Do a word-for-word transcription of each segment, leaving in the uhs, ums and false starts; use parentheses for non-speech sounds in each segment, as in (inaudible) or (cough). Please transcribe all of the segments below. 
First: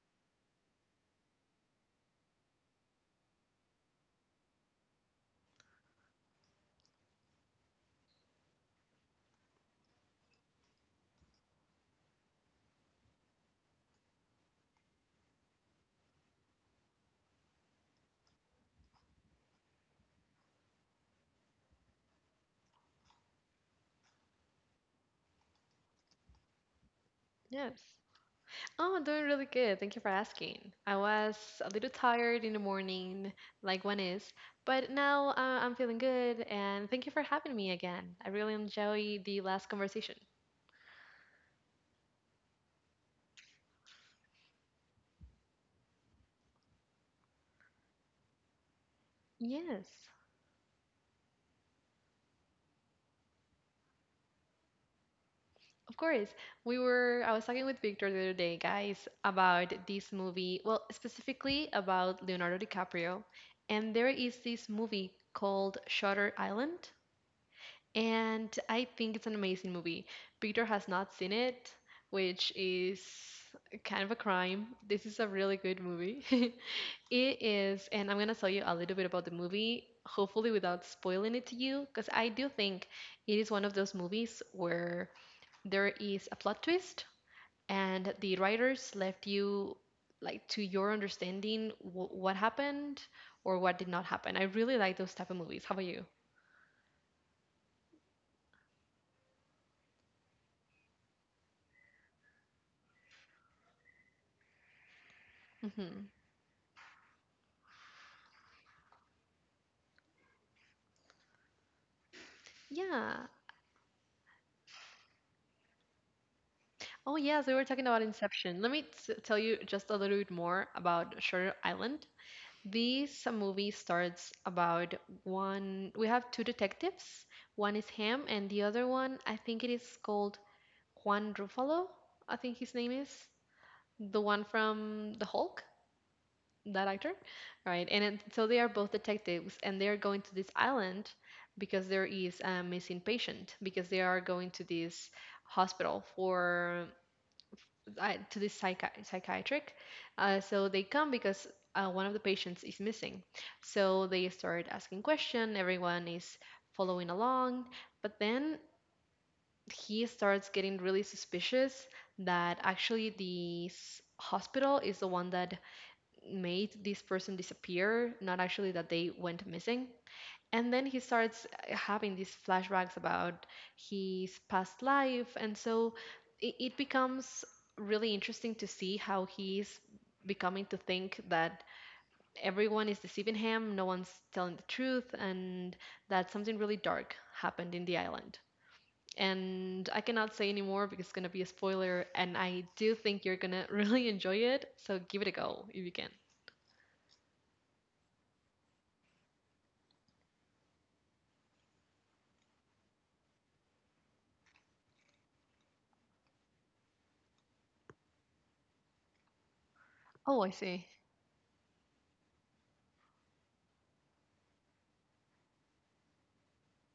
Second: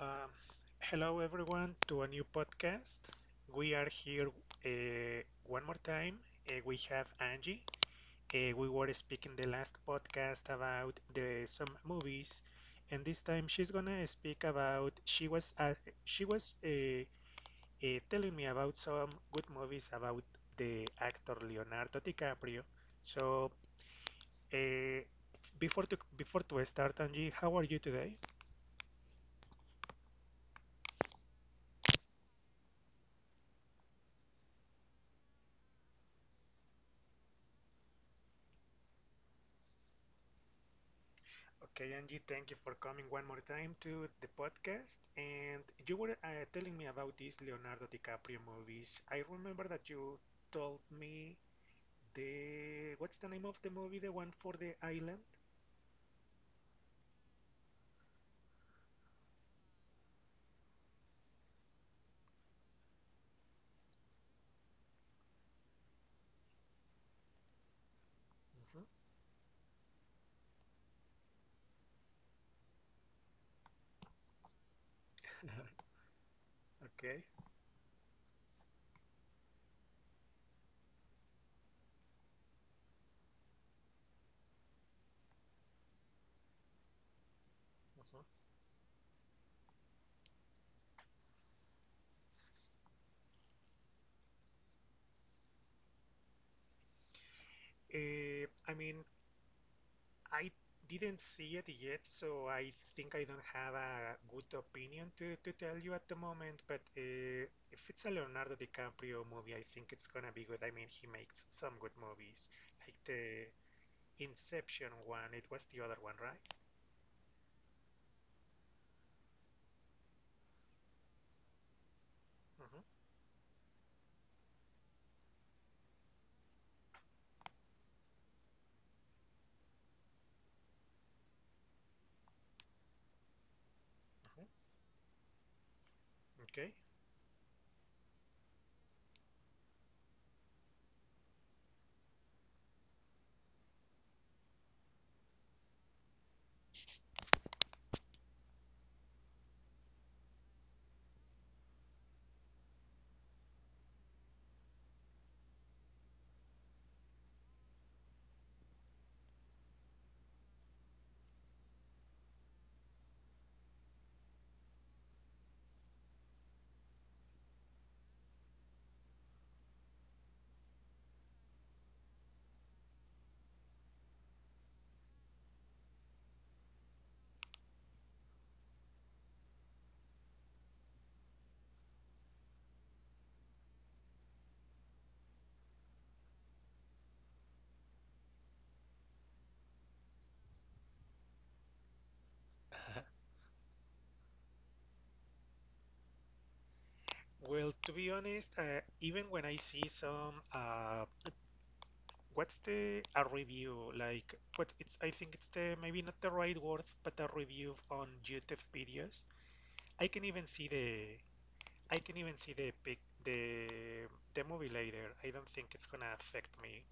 Um, Hello, everyone, to a new podcast. We are here uh, one more time. Uh, we have Angie. Uh, we were speaking the last podcast about the some movies, and this time she's gonna speak about she was uh, she was uh, uh, telling me about some good movies about the actor Leonardo DiCaprio. So uh, before to before to start, Angie, how are you Yes. today? Oh, I'm doing really good. Thank you for asking. I was a little tired in the morning, like one is, but now uh, I'm feeling good, and thank you for having me again. I really enjoyed the last conversation. Okay, Angie, thank you for coming one more time to the podcast. And you were uh, telling me about these Leonardo DiCaprio movies. I remember that Yes, you told me the what's the name of the movie, the one for the island? of course. We were, I was talking with Victor the other day, guys, about this movie, well, specifically about Leonardo DiCaprio. And there is this movie called Shutter Island. And I Hmm. think it's an amazing movie. Peter has not seen it, which is kind of a crime. This is a really good (laughs) movie. (laughs) Okay. It is, and I'm gonna tell you a little bit about the movie, hopefully without spoiling it to you, because I do think it is one of those movies where there is a plot twist and the Hmm. writers left you, like, to your understanding wh- what happened or what did not happen. I really like those type of movies. How about you? Uh, I mean, I didn't see it yet, so I think I don't have a good opinion to, to tell you Hmm. at the moment. But uh, if it's a Leonardo DiCaprio movie, I think it's gonna be good. I mean, he makes some good movies, like Yeah. the Inception one. It was the other one, right? Oh yes, we were talking about Inception. Let me t tell you just a little bit more about Shutter Island. hmm This movie starts about one. We have two detectives. One is Ham, and the other one, I think it is called Juan Ruffalo. I think his name is the one hmm from The Hulk, Okay. that actor. All right, and it- so they are both detectives, and they are going to this island because there is a missing patient, because they are going to this hospital for, uh, to this psychi- psychiatric. Uh, so they come because uh, one of the patients is missing. So they start asking question. Everyone is following along, but then he starts getting really suspicious that actually this hospital is the one that made this person disappear, not actually that they went missing. And then he starts uh, having these flashbacks about his past life, and so it, it becomes really interesting to see how he's becoming to think that everyone is deceiving him, no one's telling the truth, and that something really dark happened in the island. And I cannot say anymore because it's going to be a spoiler, and I do (laughs) think you're going to (laughs) really enjoy it, so give it a go if you can. Well, to be honest, uh, even when I see some, uh, what's the a review like? What it's? I think it's the maybe not the right word, but a review on YouTube videos. I can Oh, even I see see. the I can even see the pic the the movie later. I don't think it's gonna affect me.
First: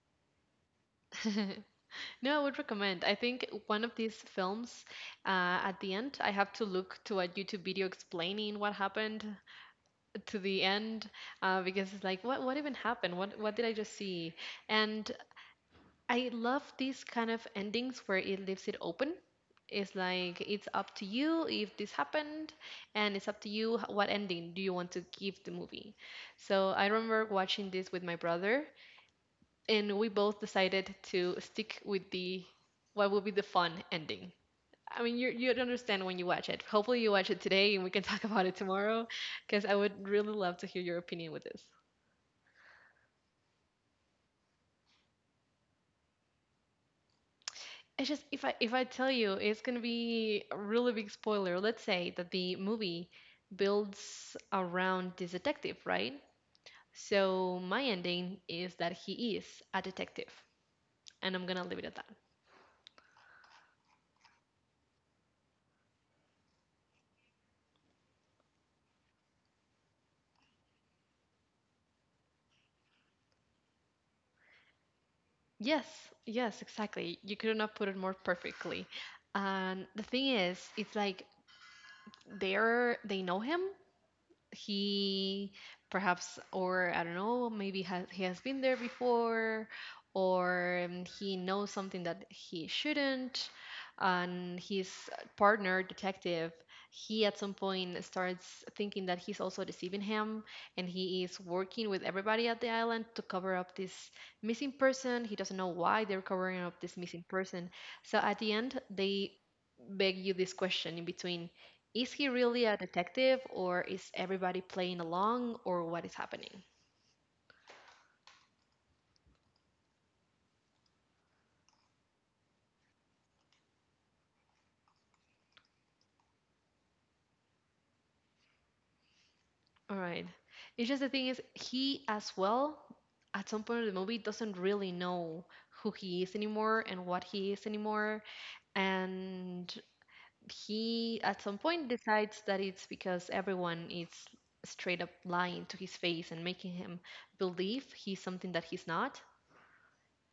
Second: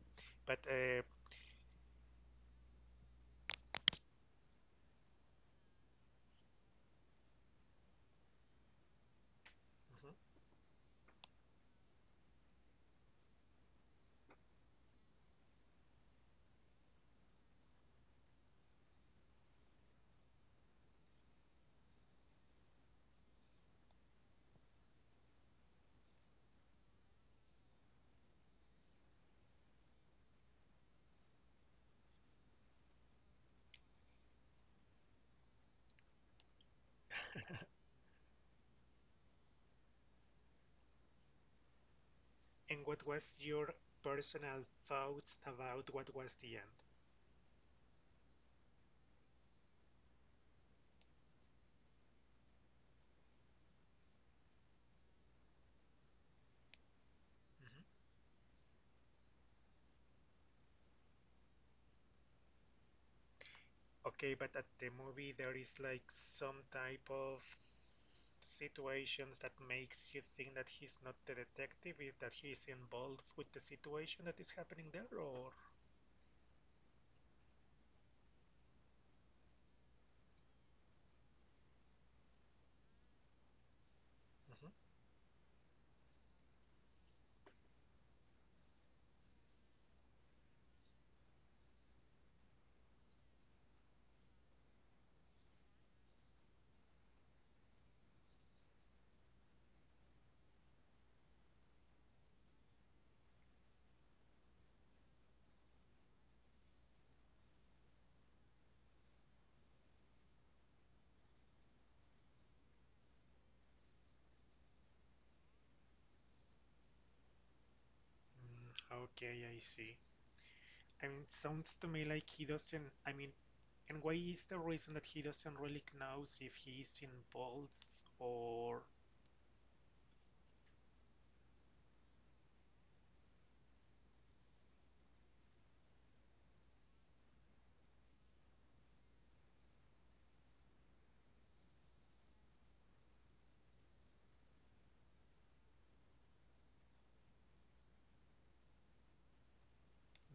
But uh, (laughs) No, I would recommend. I think one of these films, uh, at the end, I have to look to a YouTube video explaining what happened mhm, to the end, uh, because it's like, what what even happened? What what did I just see? And I love these kind of endings where it leaves it open. It's like, it's up to you if this happened, and it's up to you h- what ending do you want to give the movie. So I remember watching this with my brother, and we both decided to stick with the what would be the fun ending. I mean, you you'd understand when you watch it. Hopefully, you watch it today, and we can (laughs) talk about it tomorrow, because I would really love to hear your opinion with this. and what was your personal thoughts about what was the end? It's just, if I if I tell you, it's gonna be a really big spoiler. Let's say that the movie builds around this detective, right? So Mhm. my ending is that he is a detective, and I'm gonna leave it at that. Okay, but at the movie there is like some type of situations that makes you think that he's not the detective, if that he's involved with the situation that is happening there, or Yes, yes, exactly. You could not put it more perfectly. And the thing is, it's like, they're they know him, mhm. he perhaps, or I don't know, maybe has, he has been there before, or um, he knows something that he shouldn't, and his partner detective, he at some point starts thinking that he's also deceiving him and he is working with everybody at the island to cover up this missing person. He doesn't know why they're covering up this missing person. So at the end, they beg you this question in between: is he really a detective, or is everybody playing along, or what is happening? Mm, okay, I see. I mean, it sounds to me like he doesn't. I mean, and why is the reason that he doesn't really knows if he's involved or? All right. It's just, the thing is, he as well, at some point of the movie, doesn't really know who he is anymore and what he is anymore. And he, at some point, decides that it's because everyone is straight up lying to his face and making him believe he's something that he's not.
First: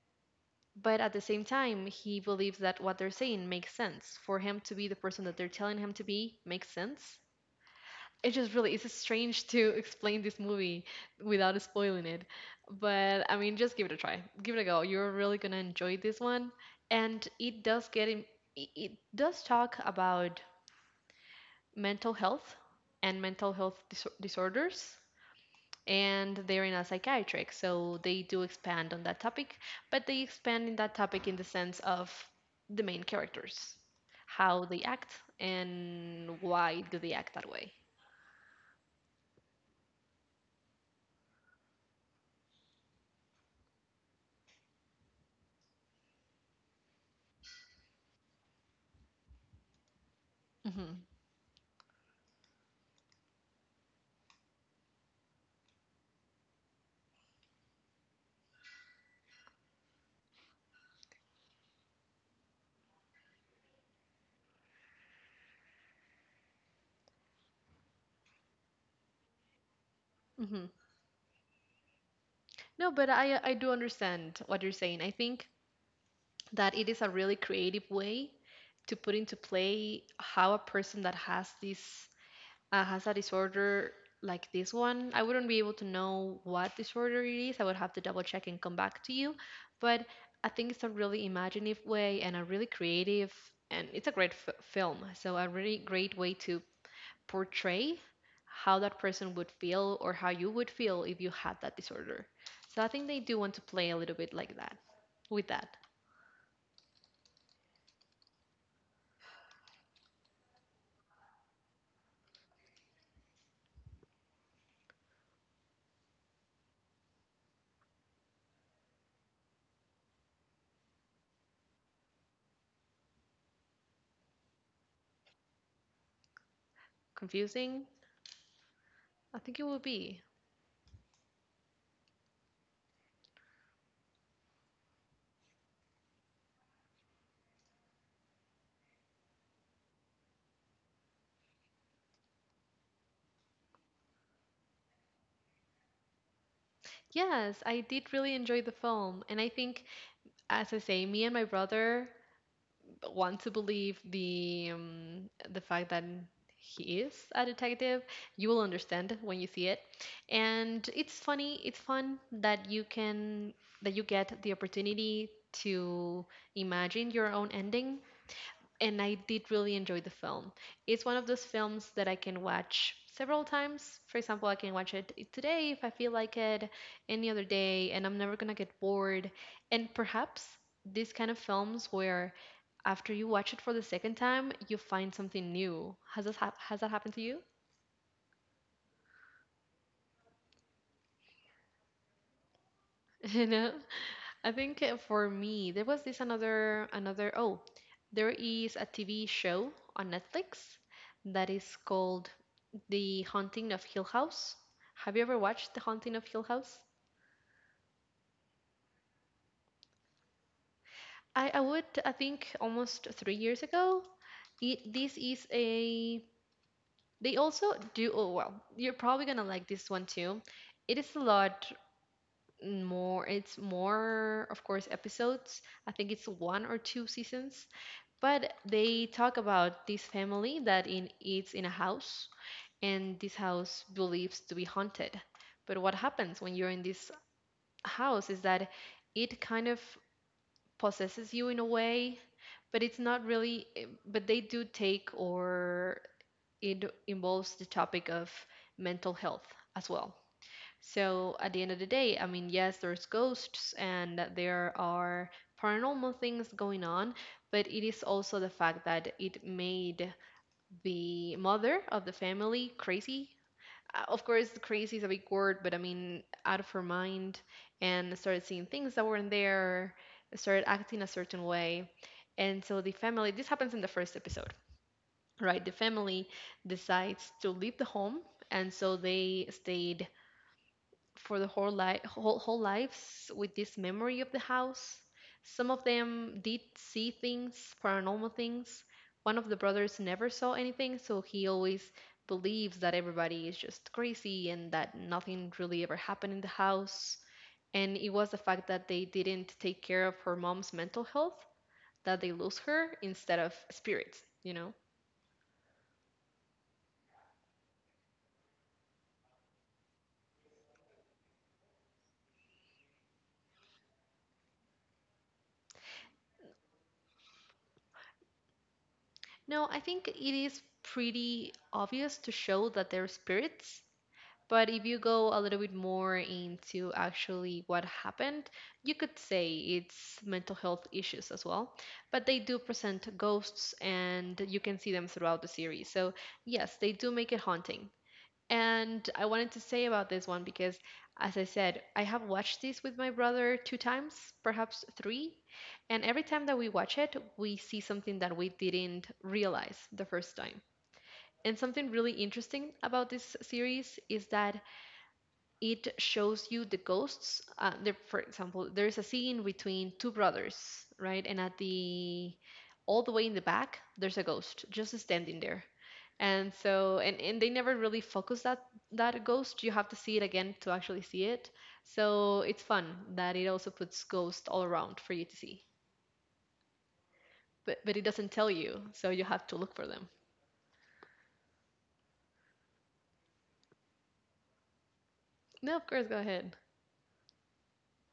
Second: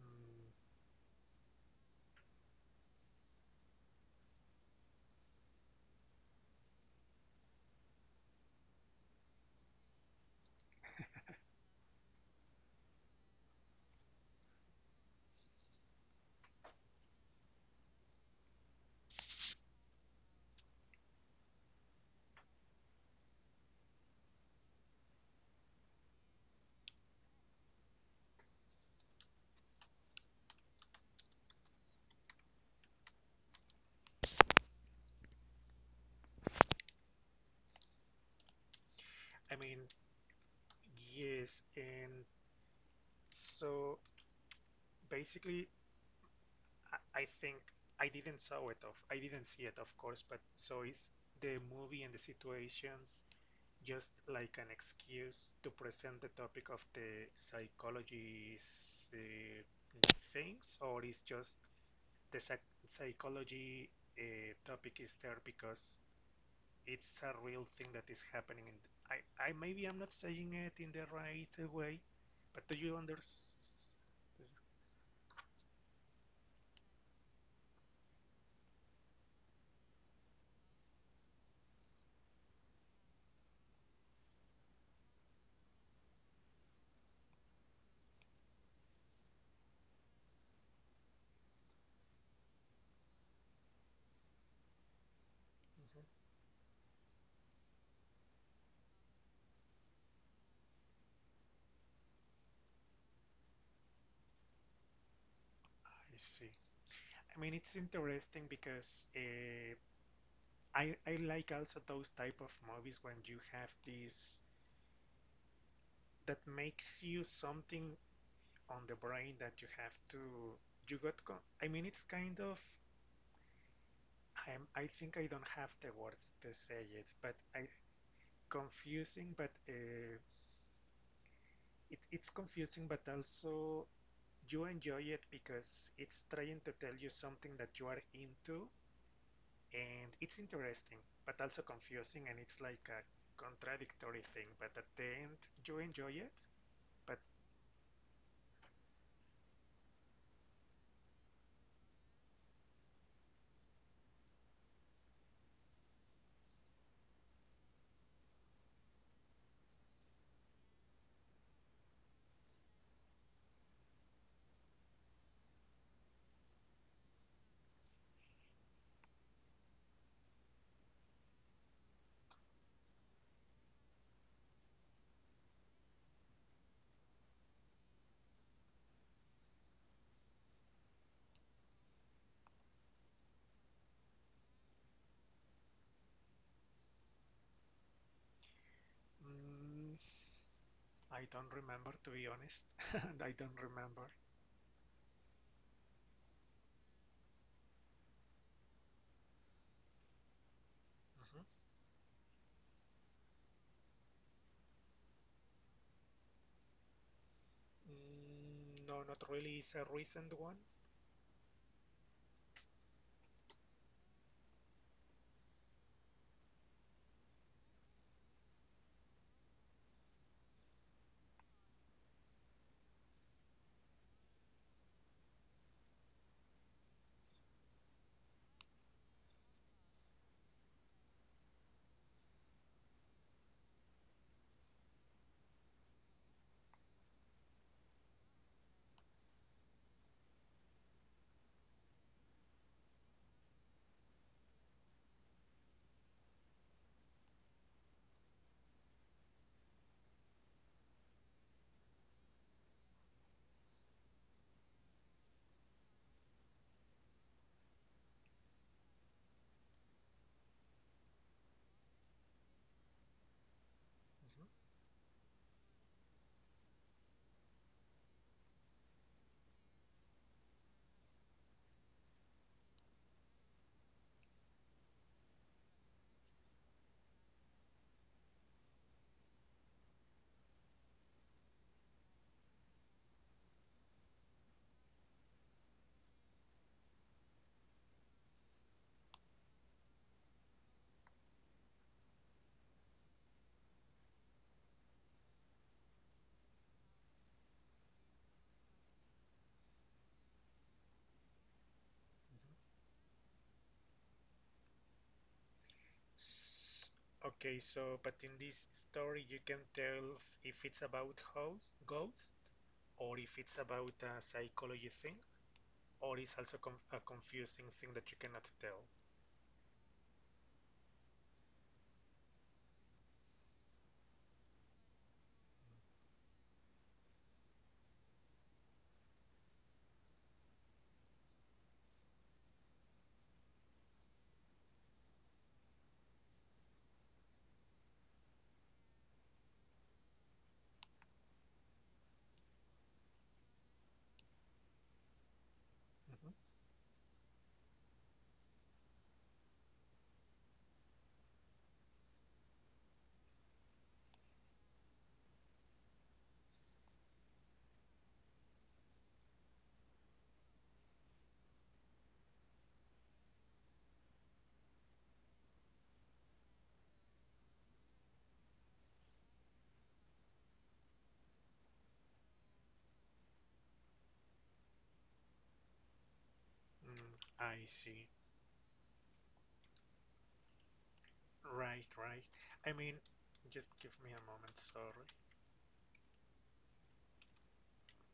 mm, But at the same time, he believes that what they're saying makes sense. For him to be the person that they're telling him to be makes sense. It just really is strange to (laughs) explain this movie without spoiling it. But I mean, just give it a try. Give it a go. You're really going to enjoy this one. And it does get in, it it does talk about mental health and mental health dis- disorders, and they're in a psychiatric, so they do expand on that topic, but they expand in that topic in the sense of the main characters, how they act and why do they act that way. I mean, yes, and so basically, I, I think I didn't saw it of. I didn't see it, of course, but so is Hmm. the movie and the situations just like an excuse to present the topic of the psychology uh, things, or is just the psych- psychology uh, topic is there because it's a real thing that is happening. And I, I maybe I'm not saying Hmm. it in the right uh, way, but do No, you but understand? i i do understand what you're saying. I think that it is a really creative way to put into play how a person that has this, uh, has a disorder like this one. I wouldn't be able to know what disorder it is. I would have to double check and come back to you. But I think it's a really imaginative way and a really creative, and it's a great f- film. So, a really great way to portray how that person would feel or how you would feel if you had that disorder. So, I think they do want to play a little bit like that with that. I see. I mean, it's interesting because uh, I I like also those type of movies when you have this that makes you something on the brain that you have to you got. Con- I mean, it's kind of. I'm, I think I don't have the words to say it, but I Confusing? confusing, I but think it will be. uh, it, it's confusing, but also you enjoy it because it's trying to tell you something that you are into, and it's interesting, but also confusing, and it's like a contradictory thing. But at the end, you enjoy it, but Yes, I did really enjoy the film. And I think, as I say, me and my brother want to believe the um, the fact that he is a detective. You will understand when you see it. And it's funny, it's fun that you can, that you get the opportunity to imagine your own ending. And I did really enjoy the film. It's one of those films that I can watch several times. For example, I can watch it today if I feel like it, any other day, and I'm never gonna get bored. And perhaps these kind of films where after you watch it for the second time, you find something new. Has this hap- has that happened to you? mm, I don't remember, to be honest. (laughs) (laughs) I you don't know remember. I think uh, for me there was this another another oh, there is a TV show on Netflix Mhm. that is called The Haunting of Hill House. Have you ever watched The Haunting of Hill House? Mm, no, not really. It's a recent one. i, I would, I think almost three years ago. It, this is a, they also do, oh well, you're probably gonna like this one too. It is a lot more, it's more of course episodes. I think it's one or two seasons. But they talk about this family that in, it's in a house, and this house believes to be haunted. But what happens when you're in this house is that it kind of possesses you in a way, but it's not really, but they do take, or it involves the topic of mental health as well. So at the end of the day, I mean, yes, there's ghosts and there are paranormal things going on, but it is also the fact that it made the mother of the family crazy. Uh, Of Mhm. course, crazy is a big word, but I mean, out of her mind, and started seeing things that weren't there, started acting a certain way. And so the family, this happens in the first episode, right? The family decides to leave the home, and so they stayed for the whole life, whole, whole lives with this memory of the house. Some of them did see things, paranormal things. One of the brothers never saw anything, so he always believes that everybody is just crazy and that nothing really ever happened in the house. And it was the fact that they didn't take care of her mom's mental health that they lose Mhm. her instead of spirits, you know? S- Okay, so but in this story you can tell if it's about house, ghost or if it's about a psychology thing or it's also com a confusing thing that you cannot tell. No, I think it is pretty obvious to show that they're spirits. But if you go a little bit more into actually what happened, you could say it's mental health issues as well. But they do present ghosts and you can see them throughout the series. So, yes, they do make it haunting. And I wanted to say about this one because, as I said, I have watched this with my brother two times, perhaps three. And every Mhm. time that we watch it, we see something that we didn't realize the first time. And something really interesting about this series is that it shows you the ghosts. Uh, there, for example, there is a scene between two brothers, right? And at the, all the way in the back, there's a ghost just standing there. And so, and, and they never really focus that, that ghost. You have to see it again to actually see it. So it's fun that it also puts ghosts all around for you to see, Mm, I but but it see. doesn't tell you, so you have to look for them. Right, right. I mean, just give me a moment, sorry. No, of course, go ahead.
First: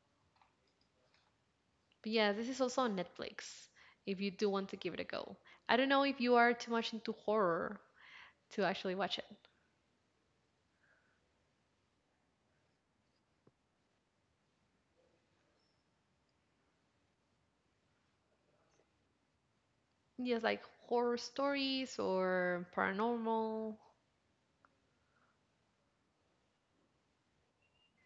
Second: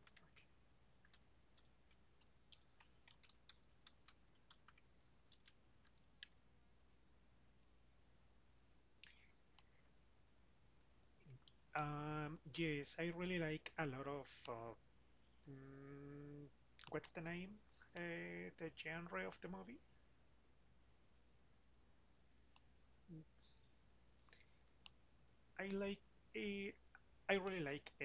Okay. But yeah, this is also on Netflix if you do want to give it a go. I don't know if you are too much into horror to actually watch it. Um, yes, I really like a lot of uh, mm, what's the name? Uh, the genre of the movie? Yes, like horror stories or Mm, paranormal. I like uh, I really like uh,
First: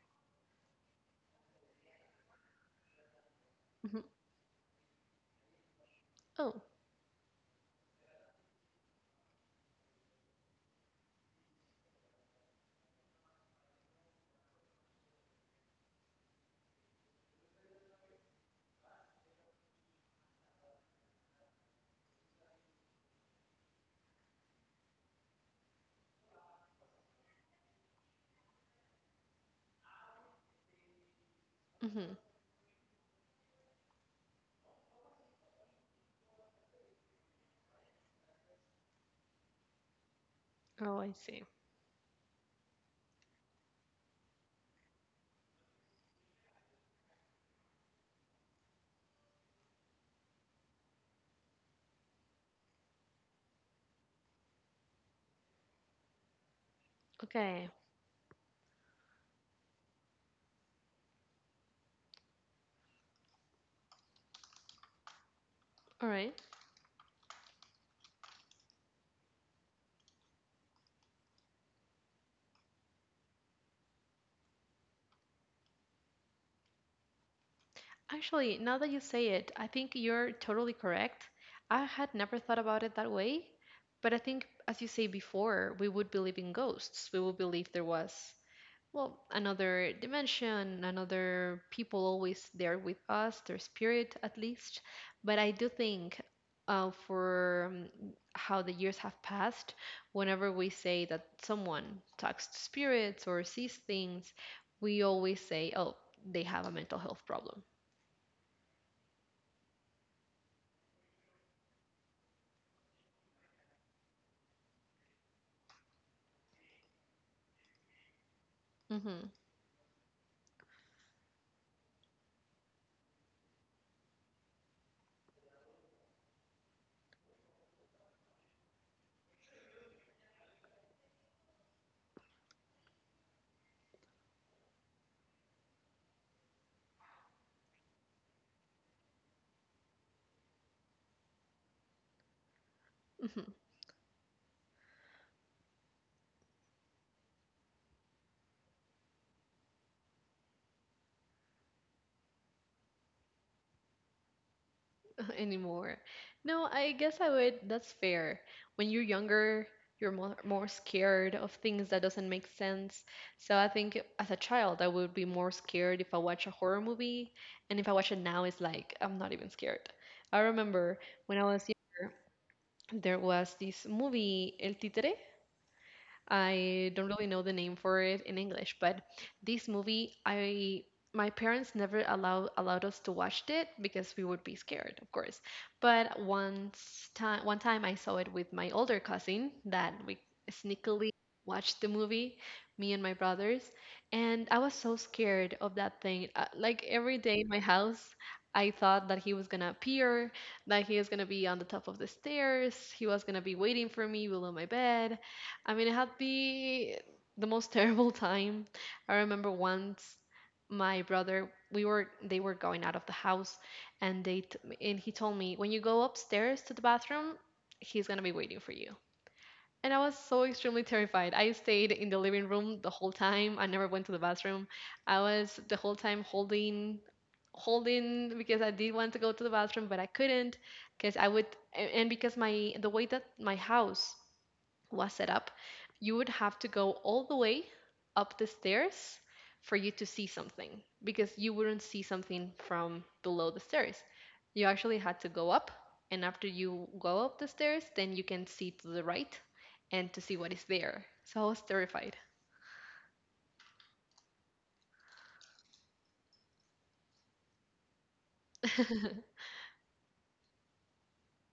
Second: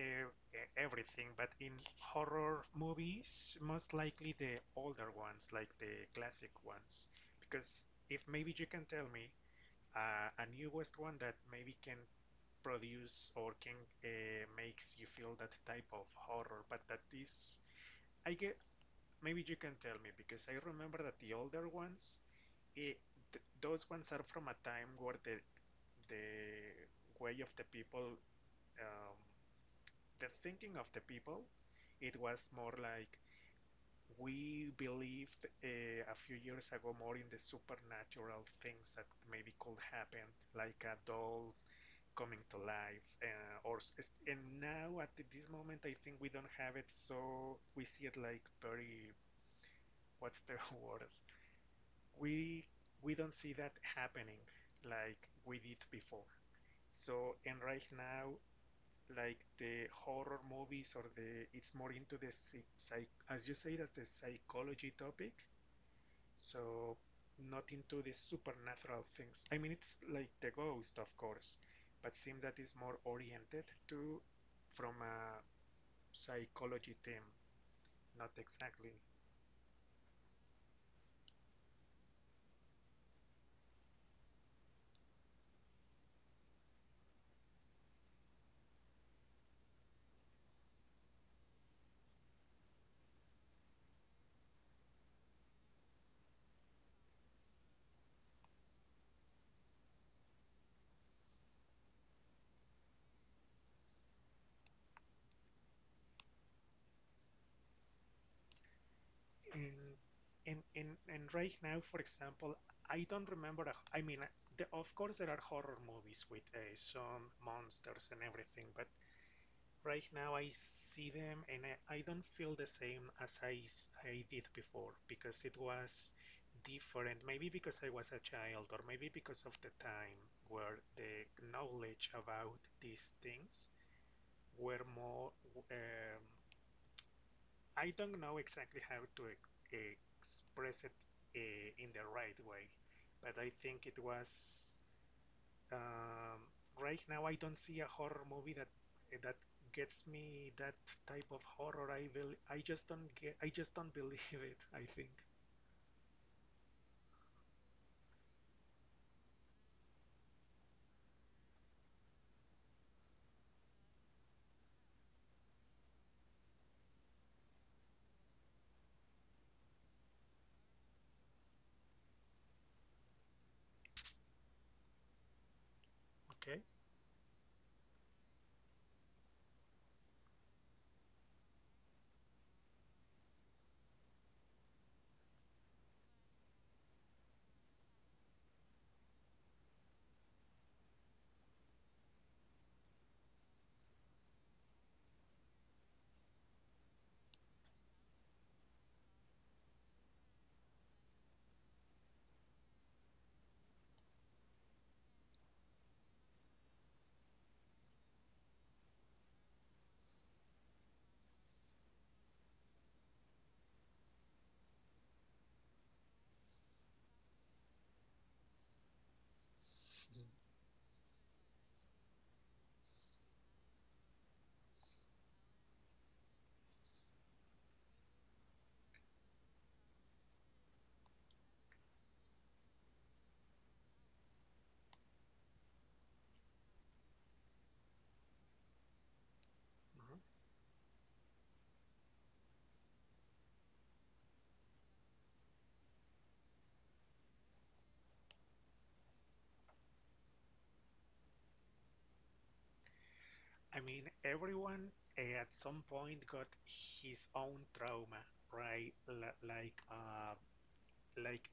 e-, everything, but in horror movies, most Hmm. likely the older ones, like the classic Oh, ones. Because if maybe you can tell me uh, a newest one that maybe can produce or can uh, makes you feel that type of horror, but that is, I get, maybe you can tell me because I remember that the older ones, it, th those ones are from a time where the the way of the people um, the thinking of the people, it hmm, was more like we believed uh, a few years ago more in the supernatural things that maybe could happen, like a oh, I see. doll coming to life, uh, or and now at this moment I think we don't have it, so we see it like very what's the (laughs) word? We we don't see that happening like we did before. So and Okay, right now like the horror movies or the it's more into the psych as you say that's the psychology topic all right. so not into the supernatural things. I mean it's like the ghost of course but seems that it's more oriented to from a psychology theme, not Actually, now that exactly. you say it, I think you're totally correct. I had never thought about it that way, but I think, as you say before, we would believe in ghosts. We would believe there was, well, another dimension, another people always there with us, their spirit at least. But I do think uh, for um, how the years have passed, whenever we say that someone talks to spirits or sees things, we always say, oh, they have a mental health problem. And and and, and right now for example I don't remember a, I mean the, of course there are horror movies with uh, some monsters and everything, but Hmm. right now, I see them and I, I don't feel the same as I I did before because it was different. Maybe because I was a child, or maybe because of the time where the knowledge about these things were more. Um, I don't know exactly how to e- express it uh, in the right way, but I Hmm. think it was um, right now, I don't see a horror movie that that gets me that type of horror. I will. I just don't get. I just don't believe it. I think. (laughs) Anymore. No, I guess I would. That's fair. When you're younger, you're more, more scared of things that doesn't make sense. So I think as a child, I would be more scared if I watch a horror movie, and if I watch it now, it's like I'm not even scared. I remember when I was younger, there was this movie El Títere. Okay. I don't really know the name for it in English, but this movie, I, my parents never allowed allowed us to watch it because we would be scared, of course. But once time one time I saw it with my older cousin that we sneakily watched the movie, me and my brothers, and I was so scared of that thing. Uh, like every day in my house, I thought that he was gonna appear, that he was gonna be on the top of the stairs, he was gonna be waiting for me below my bed. I mean, it had be the most terrible (laughs) time. I remember once my brother, we were they were going out of the house, and they t- and he told me, when you go upstairs to the bathroom, he's gonna be waiting for you. And I was Mhm. so extremely terrified. I stayed in the living room the whole time. I never went to the bathroom. I was the whole time holding holding because I did want to go to the bathroom, but I couldn't because I would, a- and because my, the way that my house was set up, you would have to go all the way up the stairs for you to see something because you wouldn't see something from below the stairs. You actually had to go up, and after you go up the stairs, then you can see to the right and to see what is there. So I was terrified. I mean, everyone eh, at some point got his own trauma, right? (laughs) L- like, uh, like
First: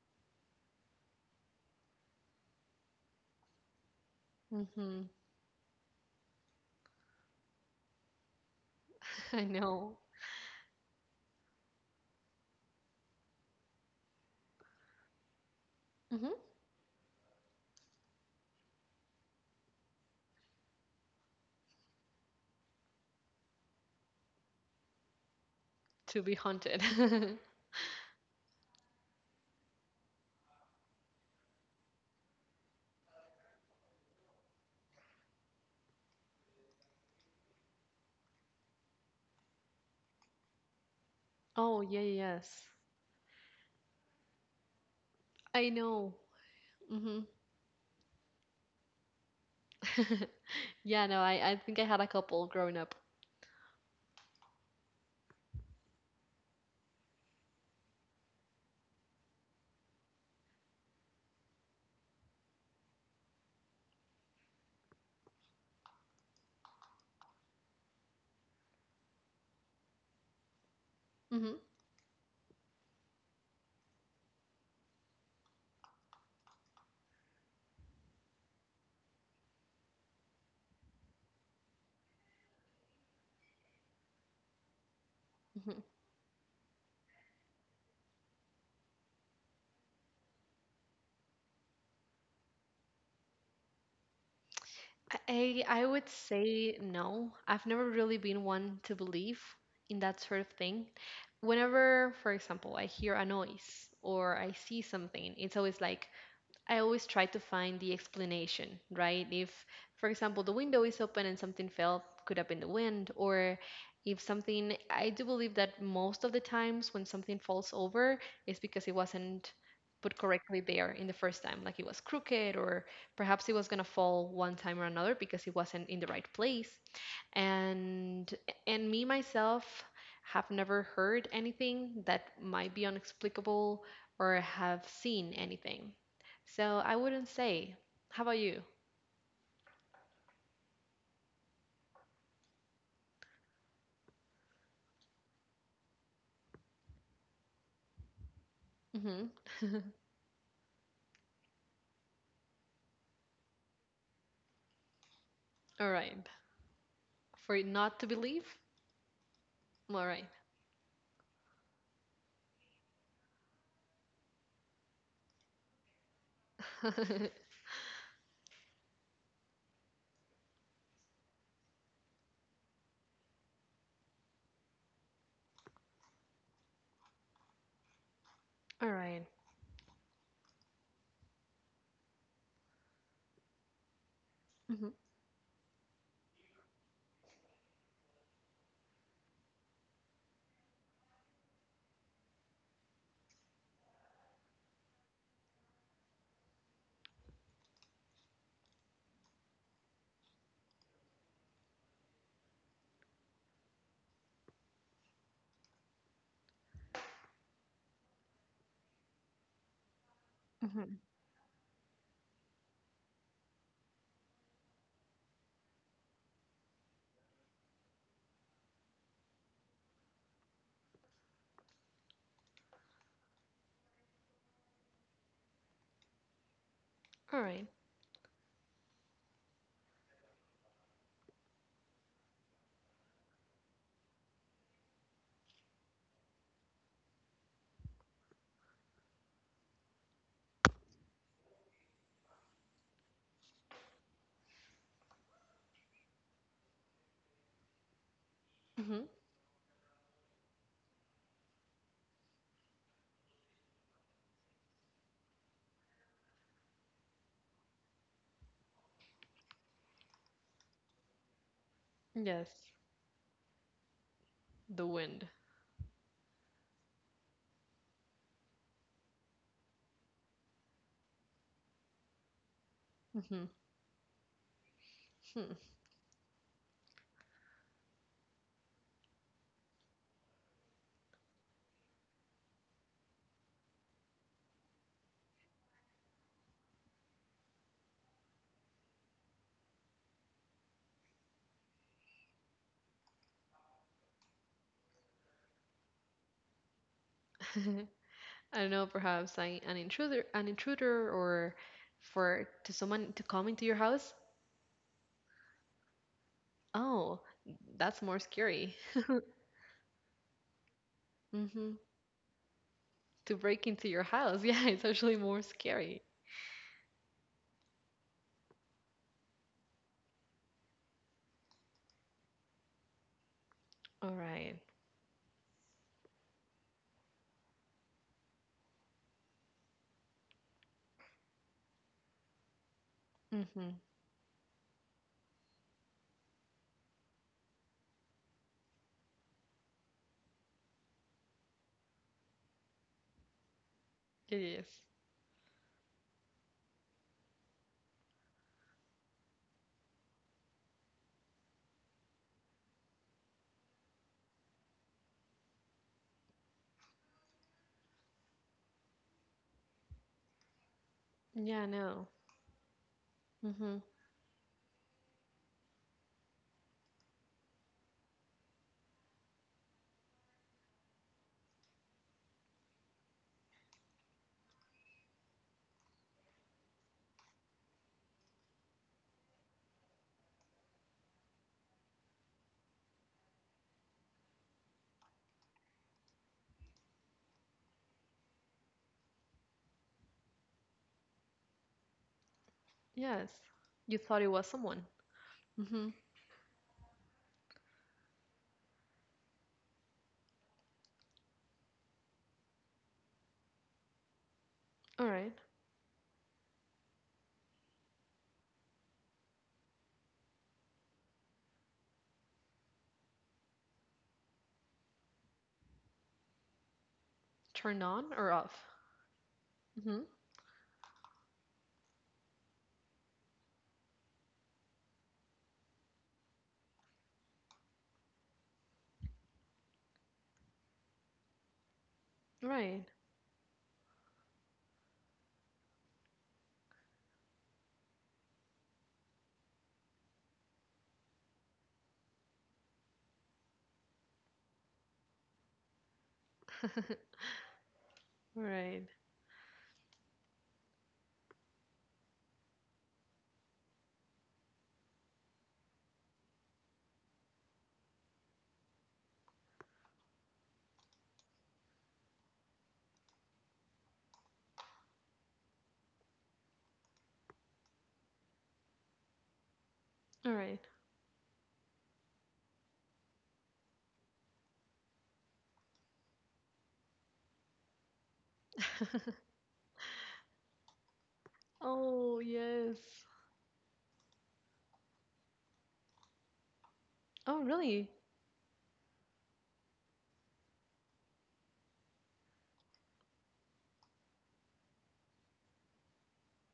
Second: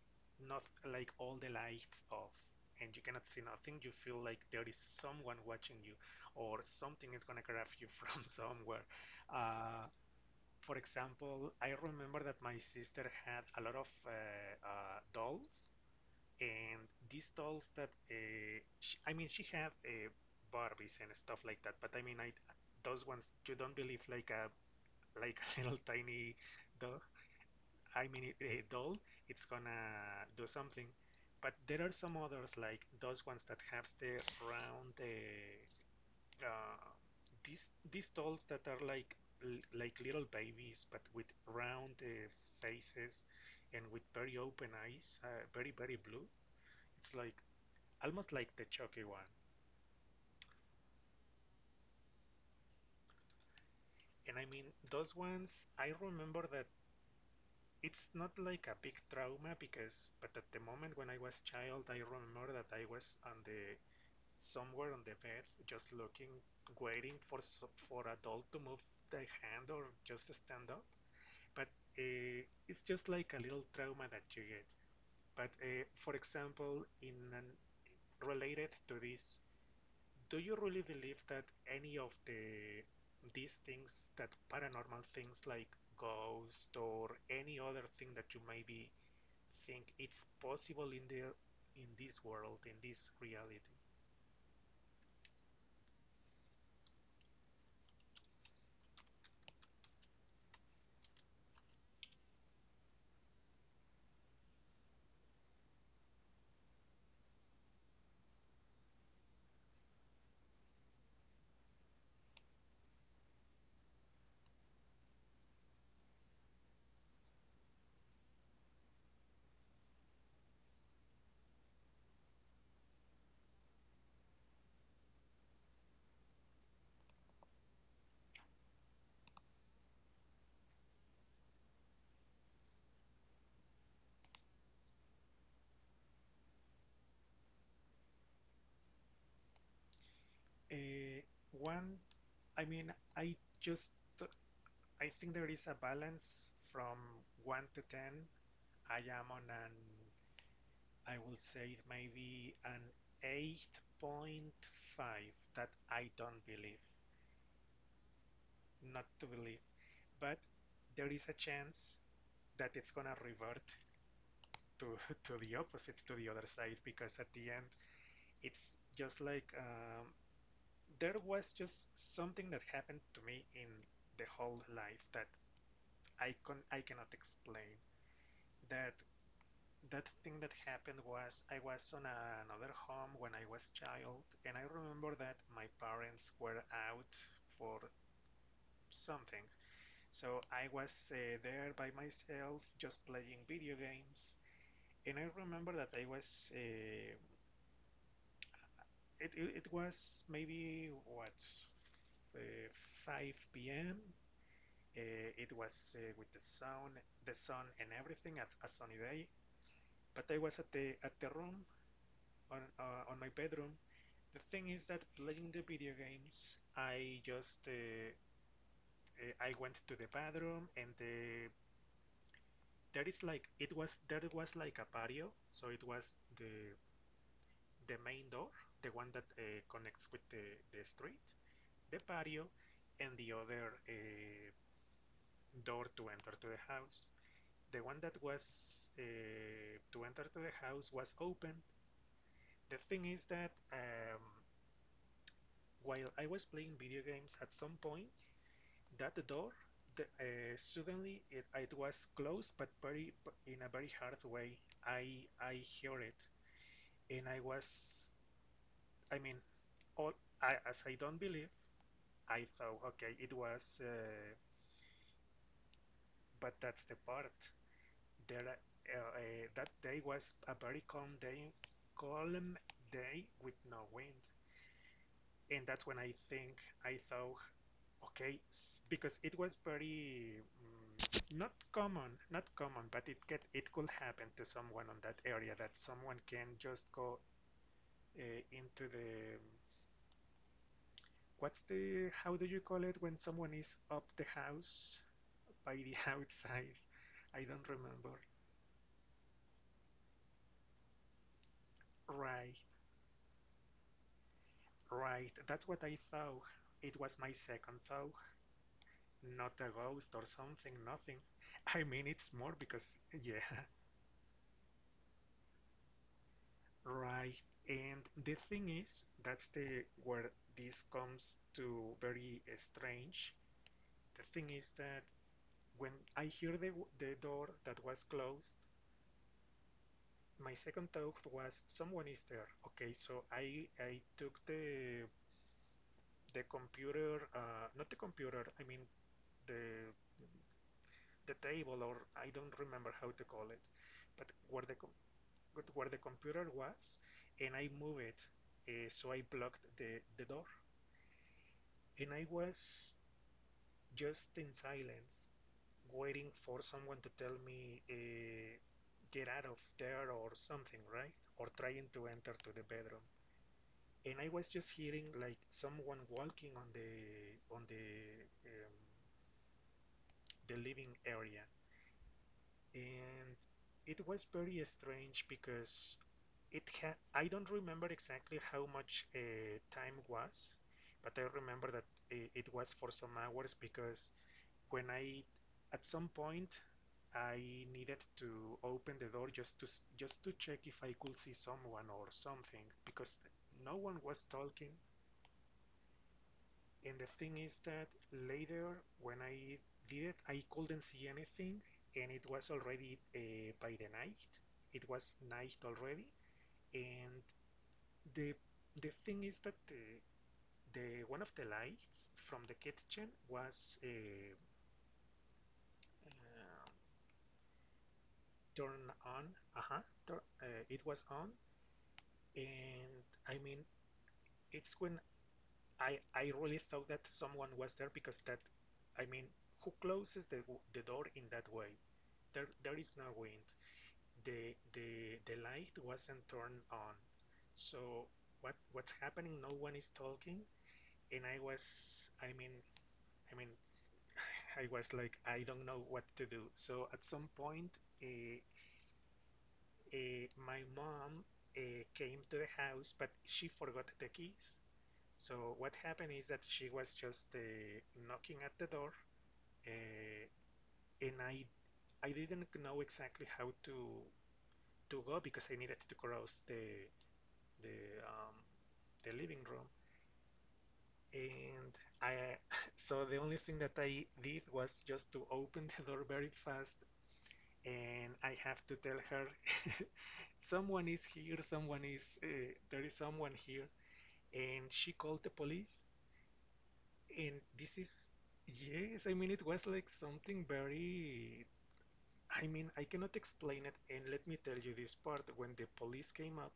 not like all the lights off, and you cannot see nothing. You feel like there is Hmm. someone watching you, or something is gonna grab you (laughs) from somewhere. I Uh, know. for example, I remember that my sister had a lot of uh, uh, dolls, Hmm. and these dolls that uh, sh I mean, she had uh, Barbies and stuff like that. But I mean, I those ones you don't believe like a like a (laughs) little To be tiny haunted. doll. I mean, a doll, it's gonna do something. But there are some others like those ones that have the round. Uh, uh, these these dolls that are like like little babies but with (laughs) Oh, round yeah, uh, yes. faces and with very open eyes, uh, I very very know. blue. It's Hmm. like almost like the Chucky one. (laughs) Yeah, no, I, I think I had a couple growing up. And I mean those ones. I remember that it's not like a big trauma because, but at the moment when I was child, I remember that I was on the somewhere on the bed, just looking, waiting for so- for a doll to move the hand or just stand up. Hmm. But uh, it's just like a little trauma that you get. But uh, for example, in an, related to this, do you really believe that any of the these things that paranormal things like ghost or any other thing that you maybe think it's possible in the in this world in this reality? I I would say no. I've never really been one to believe in that sort of thing. Whenever, for example, I hear a noise or I see something, it's always like, I always try to find the explanation, right? If, for example, the window is open and something fell, could have been the wind, or if something, I do believe that most of the times when something falls over, it's because it wasn't put correctly there in the first time. Like it was crooked, or perhaps it was going to fall one time or another because it wasn't in the right place. And and me myself have never heard anything that might be unexplicable or have seen anything. So I wouldn't say. How about you? Uh, one, I mean, I just I think there is a balance from one to ten. I am Hmm. on an (laughs) I will say it may be an eight point five that All I right. don't believe, For it not to believe? not to believe, All right. but there is a chance that it's gonna revert to (laughs) to the opposite, to the other side, (laughs) All because at the end it's just like um, there was just something that happened to me in the whole life that I can I cannot explain that right. that thing that happened was I was on a, another home when I was child, and I Hmm. remember that my parents were out for something. So I was uh, there by myself, just playing video games. And I remember that I was, uh, it, it, it was maybe what, uh, five p m. Uh, it was uh, with the sun, the sun and everything at a sunny day. But I was at the Hmm. at the room on uh, on my bedroom. The thing is that playing the video games, I just uh, uh, I went to the bathroom and the there is like it was there was like a patio, so it was the All right. the main door, the one that uh, connects with the the street, the patio, and the other uh, door to enter to the house. The one that was uh, to enter to the house was open. The thing is that um, while I was playing video games at some point, Mm-hmm. that door, the, uh, suddenly it, it was closed, but very in a very hard way. I I hear it, and I was, I mean, all I, as I don't believe, I Yes, thought, okay, it was, uh, the wind. but that's the part. There, uh, uh, that day was a very calm day, calm day Mm-hmm. with no wind. And that's when I think I thought, okay, because it was very mm, not common, not common, but it get it could happen to someone on that area that someone can just go uh, into the what's the how do you call it when someone is up the house by the (laughs) outside? I don't Hmm. (laughs) remember. I don't know, perhaps I, an intruder, an intruder, or for Right, to someone to come into your house. right. That's what I thought. It was Oh, my second that's thought, more scary. (laughs) not a ghost or something, nothing. Mm-hmm. I mean, it's more because, (laughs) To yeah. break into your house, (laughs) yeah, it's actually more scary. Right. And the thing is, that's the where this comes to very uh, strange. All The thing right. is that when I hear the the door that was closed, my second thought was someone is there. Okay, so I Mm-hmm. I took the the computer, uh, not the computer, I mean the the table, or I don't remember how to call it, but It where the is. com where the computer was, and I moved it, uh, so I blocked the the door. And I was just in silence, waiting for someone to tell me uh, get out of there or something, right? Or Yeah, I trying to know. enter to the bedroom. And I was just hearing like someone walking on the on the um, the living area, and it was very strange because it had I don't remember exactly how much uh, time was, but I remember that i- it was for some hours because when I at some point I needed to open the door just to just to check if I could see someone or something, because Yes. no one You was thought it was talking. someone. Mm-hmm. And the thing is that later when I did it, I couldn't see anything, and it was already uh, by the night. It All was right. night already, and the the thing is that the, the one of the lights from the kitchen was. uh, uh, Turn on or off? Turn on. Uh-huh, Mm-hmm. tur uh, it was on, and I mean, it's when I I really thought that someone was there because that, I mean, who closes the w- the door in that way? There there Right. is no wind. The the the light wasn't turned on, so what what's happening? No one is talking, and I was, I mean, I mean, (sighs) (laughs) I was like, I don't know what to do. So at (laughs) some point, uh, Right. Uh, my mom uh, came to the house, but she forgot the keys. So what happened is that she was just uh, knocking at the door, uh, and I I didn't know exactly how to to go because I needed to cross the the um, the living room. All right. And I (laughs) so the only thing that I did was just to open the door very fast, and I have to tell her, (laughs) someone is here, someone is, Oh, uh, there is yes. someone here, and she called the police. And Oh, this is, really? yes, I mean, it was like something very. I mean, I cannot explain it. And let me tell you this part: when the police came up,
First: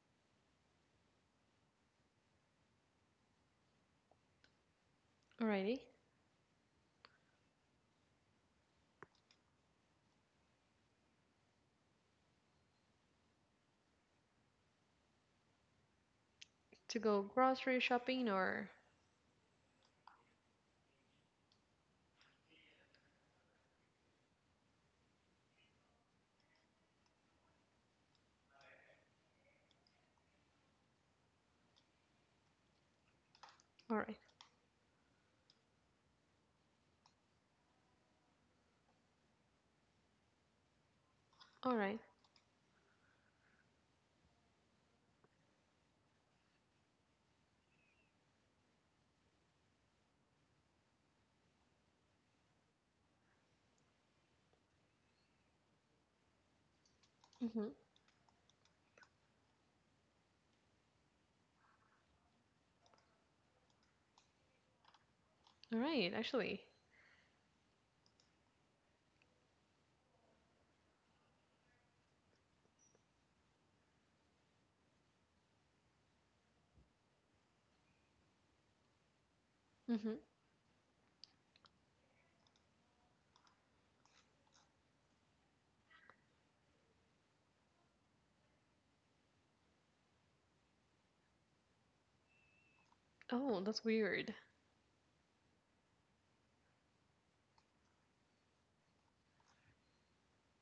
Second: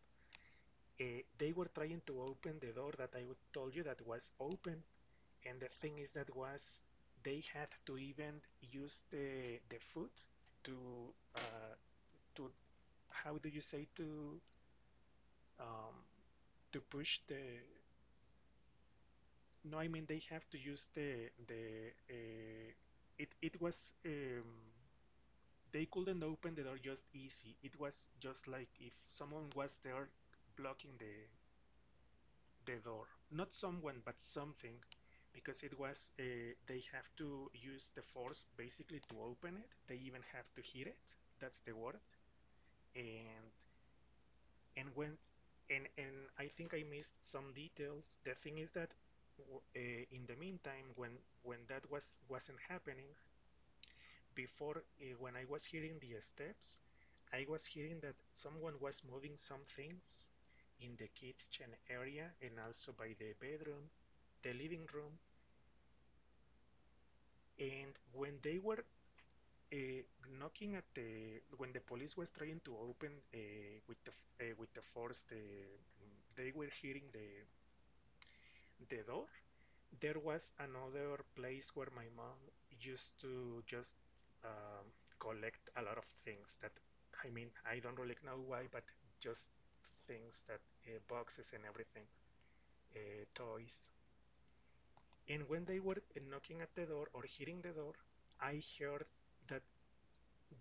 uh, they were trying to open the door that I told you that was open. And the Alrighty. thing is that was, they had to even use the, the foot to, uh, to how do you say, to um, to To push go the? grocery shopping or No, I mean they have to use the the. Uh, it it was um, they couldn't open the door just easy. It was just like if someone was there blocking the the door. Not all someone, but right. something, because it was uh, they have to use the force basically to open it. They even have to hit it. That's the All right. word. And and when and and I think I missed some details. The thing is that uh, in the meantime, when when that was wasn't happening before, uh, when I was hearing the steps, I was Mm-hmm. hearing that someone was moving some things in the kitchen area and also by the bedroom, the living room. All right, actually. And when they were uh, knocking at the, when the police was trying to open, uh, with the uh, with the force, the they were hearing the the door. Mm-hmm. There was another place where my mom used to just um, collect a lot of things that, I mean, I don't really know why, but just things that, uh, boxes and everything, uh, Oh, toys. that's weird. And when they were uh, knocking at the door, or hitting the door, I heard that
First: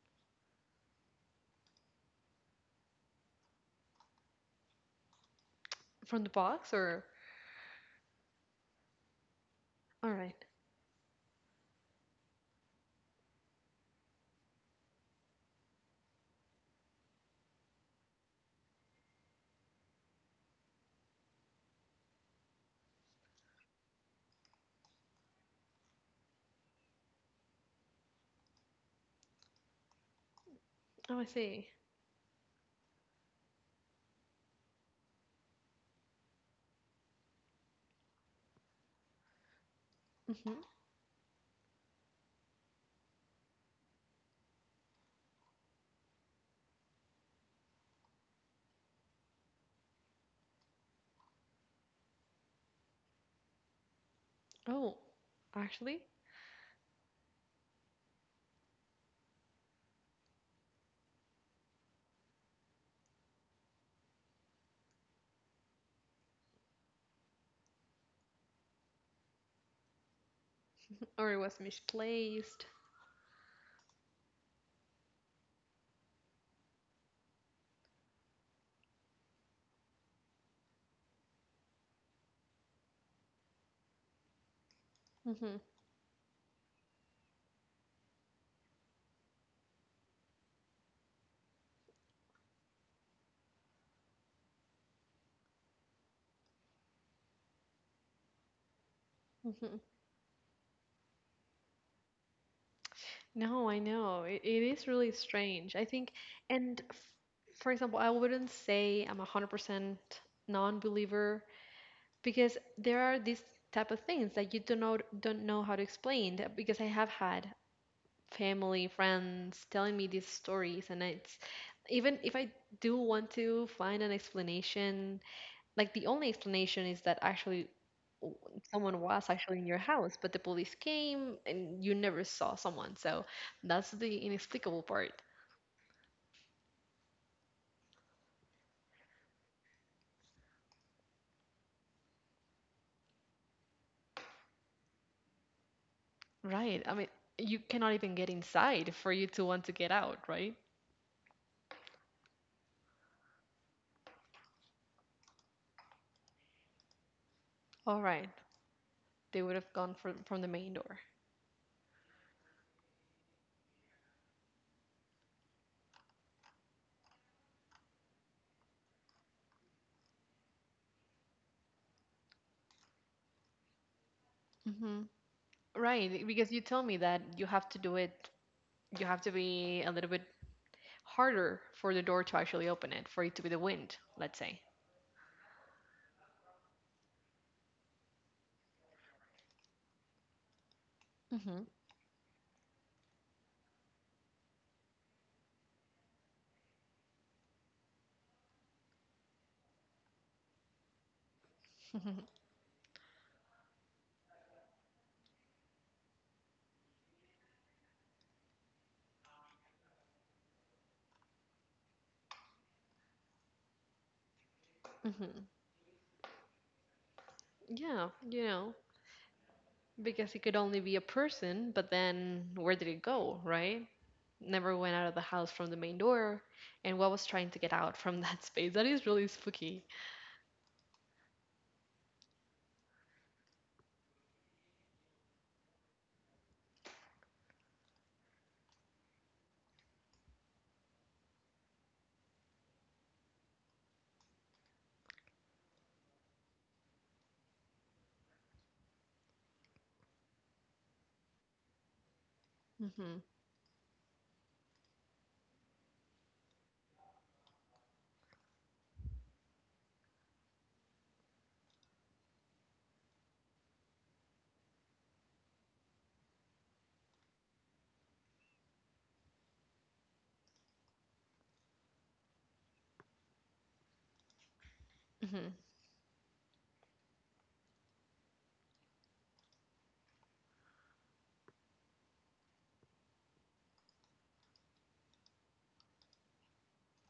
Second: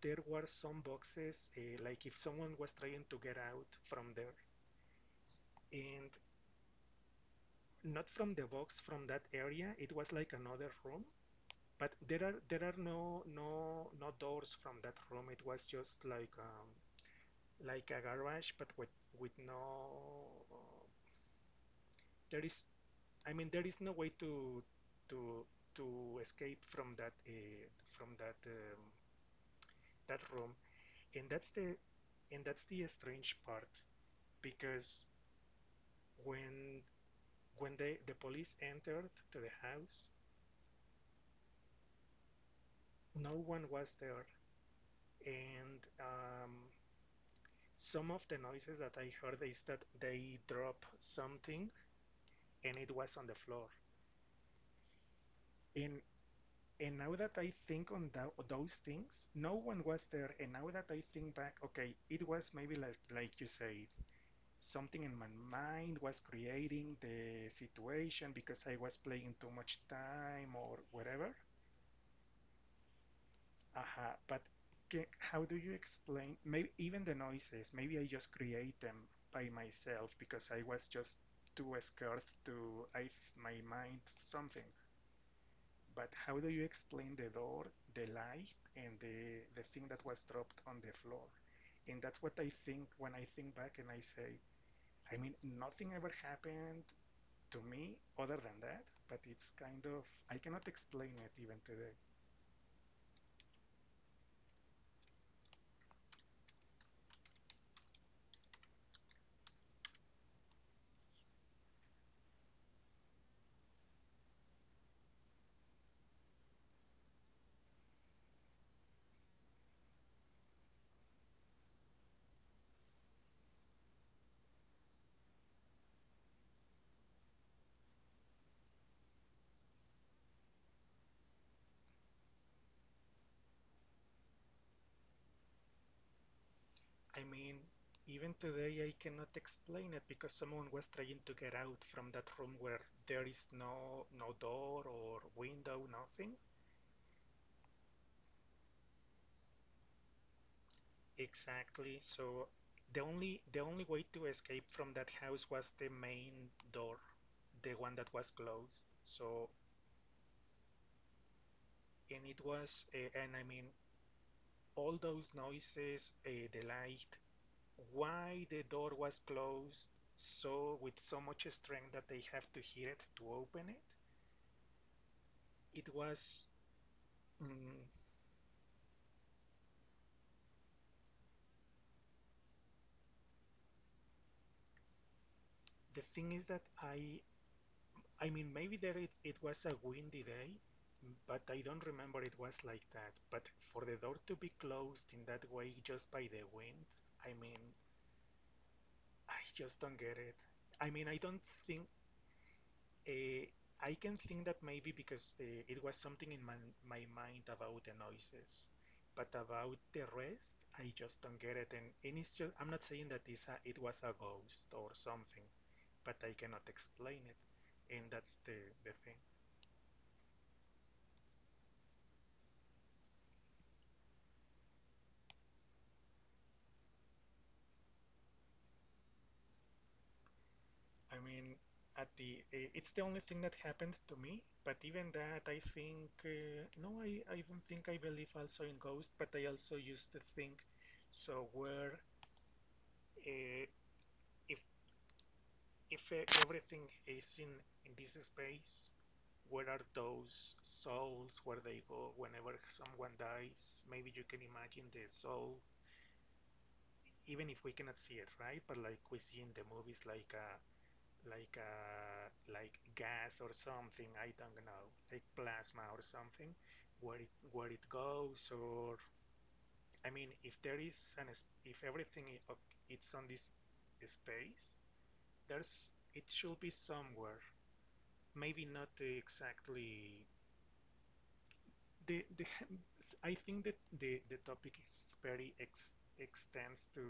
there were some boxes, uh, like if someone was trying to get out from there. And From the box or not from the box, from that area. It was all like right. another room. But there are there are no no no doors from that room. It was just like, um, like a garage, but with with no Uh, there is I mean, there is no way to to to escape from that uh, from that um, that room. Oh, And I that's see. the and that's the strange part, because when when they the police entered to the house, Mm-hmm. no one was there. And um, some of the noises that I heard is that they drop something and it was on the floor. Oh, And actually? and now that I think on tho- those things, no one was there. And now that I think back, okay, it was maybe like like you said, something in my mind was creating the situation because I was playing too much time or Or whatever. it was misplaced. Aha, but ca how do you explain maybe even the noises? Maybe I just create them by myself because I was just too scared to, I, my mind, something. Mm-hmm. But how do you explain the door, the light, and the the thing that was dropped on the floor? And that's what I think when I think back, and I say, I mean, nothing ever happened to me other than that, but it's Mm-hmm. kind of, I cannot explain it even today. No, I know. It, it is really strange. I think, and f for example, I wouldn't say I'm a one hundred percent non-believer because there are these type of things that you don't know don't know how to explain that, because I have had family, friends telling me these stories and it's, even if I do want to find an explanation, like the only explanation is that actually, w- someone was actually in your house, but the police came and you never saw someone. So that's the inexplicable part. I mean, even today I cannot explain it because someone was trying to get out from that room where there is no no door or window, nothing. Right. I mean, you cannot even get inside for you to want to get out, right? Exactly. So the only the only way to escape from that house was the main door, the one All that right. was closed. They So, would have gone from from the main door. and it was uh, and I mean all those noises, uh, the light, why the door was closed so with so much strength that they have to hit it to open it. Hmm. it Right, was because you tell me that you have to mm, do it, you have to be a little bit harder for the door to actually open it, for it to be the wind, let's say. the thing is that I I mean maybe there it, it was a windy day, but Hmm. I don't remember it was like that. But for the door to be closed in that way just by the wind, I mean, I just don't get it. I mean, I don't think. (laughs) Uh, I can think that maybe because, uh, it was something in my, my mind about the noises, but about the rest, I just don't get it. And, and it's just, I'm not saying that it's a, it was a ghost or something, Hmm. but I cannot explain it. And Yeah, that's you the, know, the thing. because it could only be a person, but then where did it go, right? Never went out of the house from the main door, and what was trying to get out from (laughs) that space? That is really spooky. I mean, at the eh, it's the only thing that happened to me, but even that, I think, uh, no, I, I don't think I believe also in ghosts, but I also used to think, so where. Uh, if If e- everything is in, in this space, where are those souls? Where they go whenever someone Hmm. dies? Maybe you can imagine the soul, even if we cannot see it, right? But like we see in the movies, like a like a like gas or something. I don't know, like plasma or something, where it where it goes. Or I mean, if there is an if everything it's on this space, Hmm. there's it should be somewhere, maybe not exactly the, the (laughs) I think that the, the topic is very ex, extends to,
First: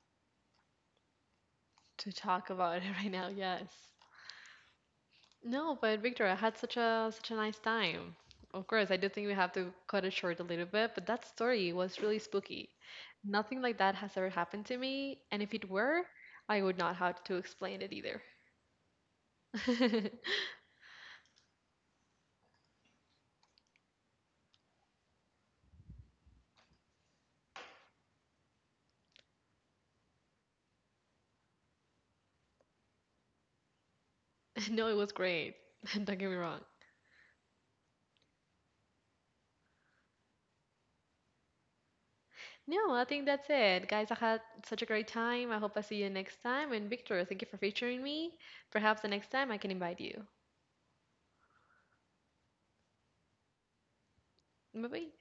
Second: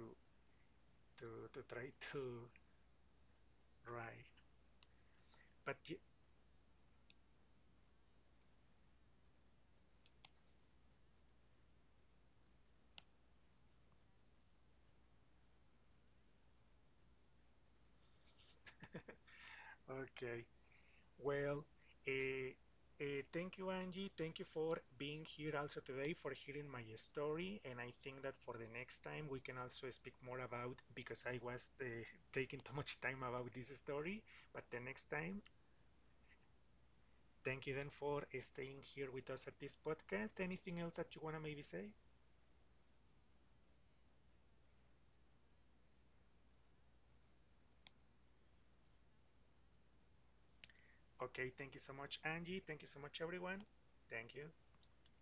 to to try To talk to. about it (laughs) right now, yes. Write. No, But but Victor, I had such a such a nice time. Of course, I do think we have to cut it short a little bit, but that story was really spooky. Nothing like that has ever happened to me, and if it were, I would not have to explain it either. okay, (laughs) well, uh, uh, thank you, Angie. Thank you for being here also today for hearing my story. And I think that for the next time we can also speak more about, because I was uh, taking too much time about this story. But the No, it next was time. great. (laughs) Don't get me wrong. Thank you then for staying here with us at this podcast. Anything else that you want to maybe say? No, I think that's it. Guys, I had such a great time. I hope I see you next time. And Victor, thank you for featuring me. Perhaps the next time I can invite you. Okay, thank you so much, Angie. Thank you so much, everyone. Thank you. Bye bye.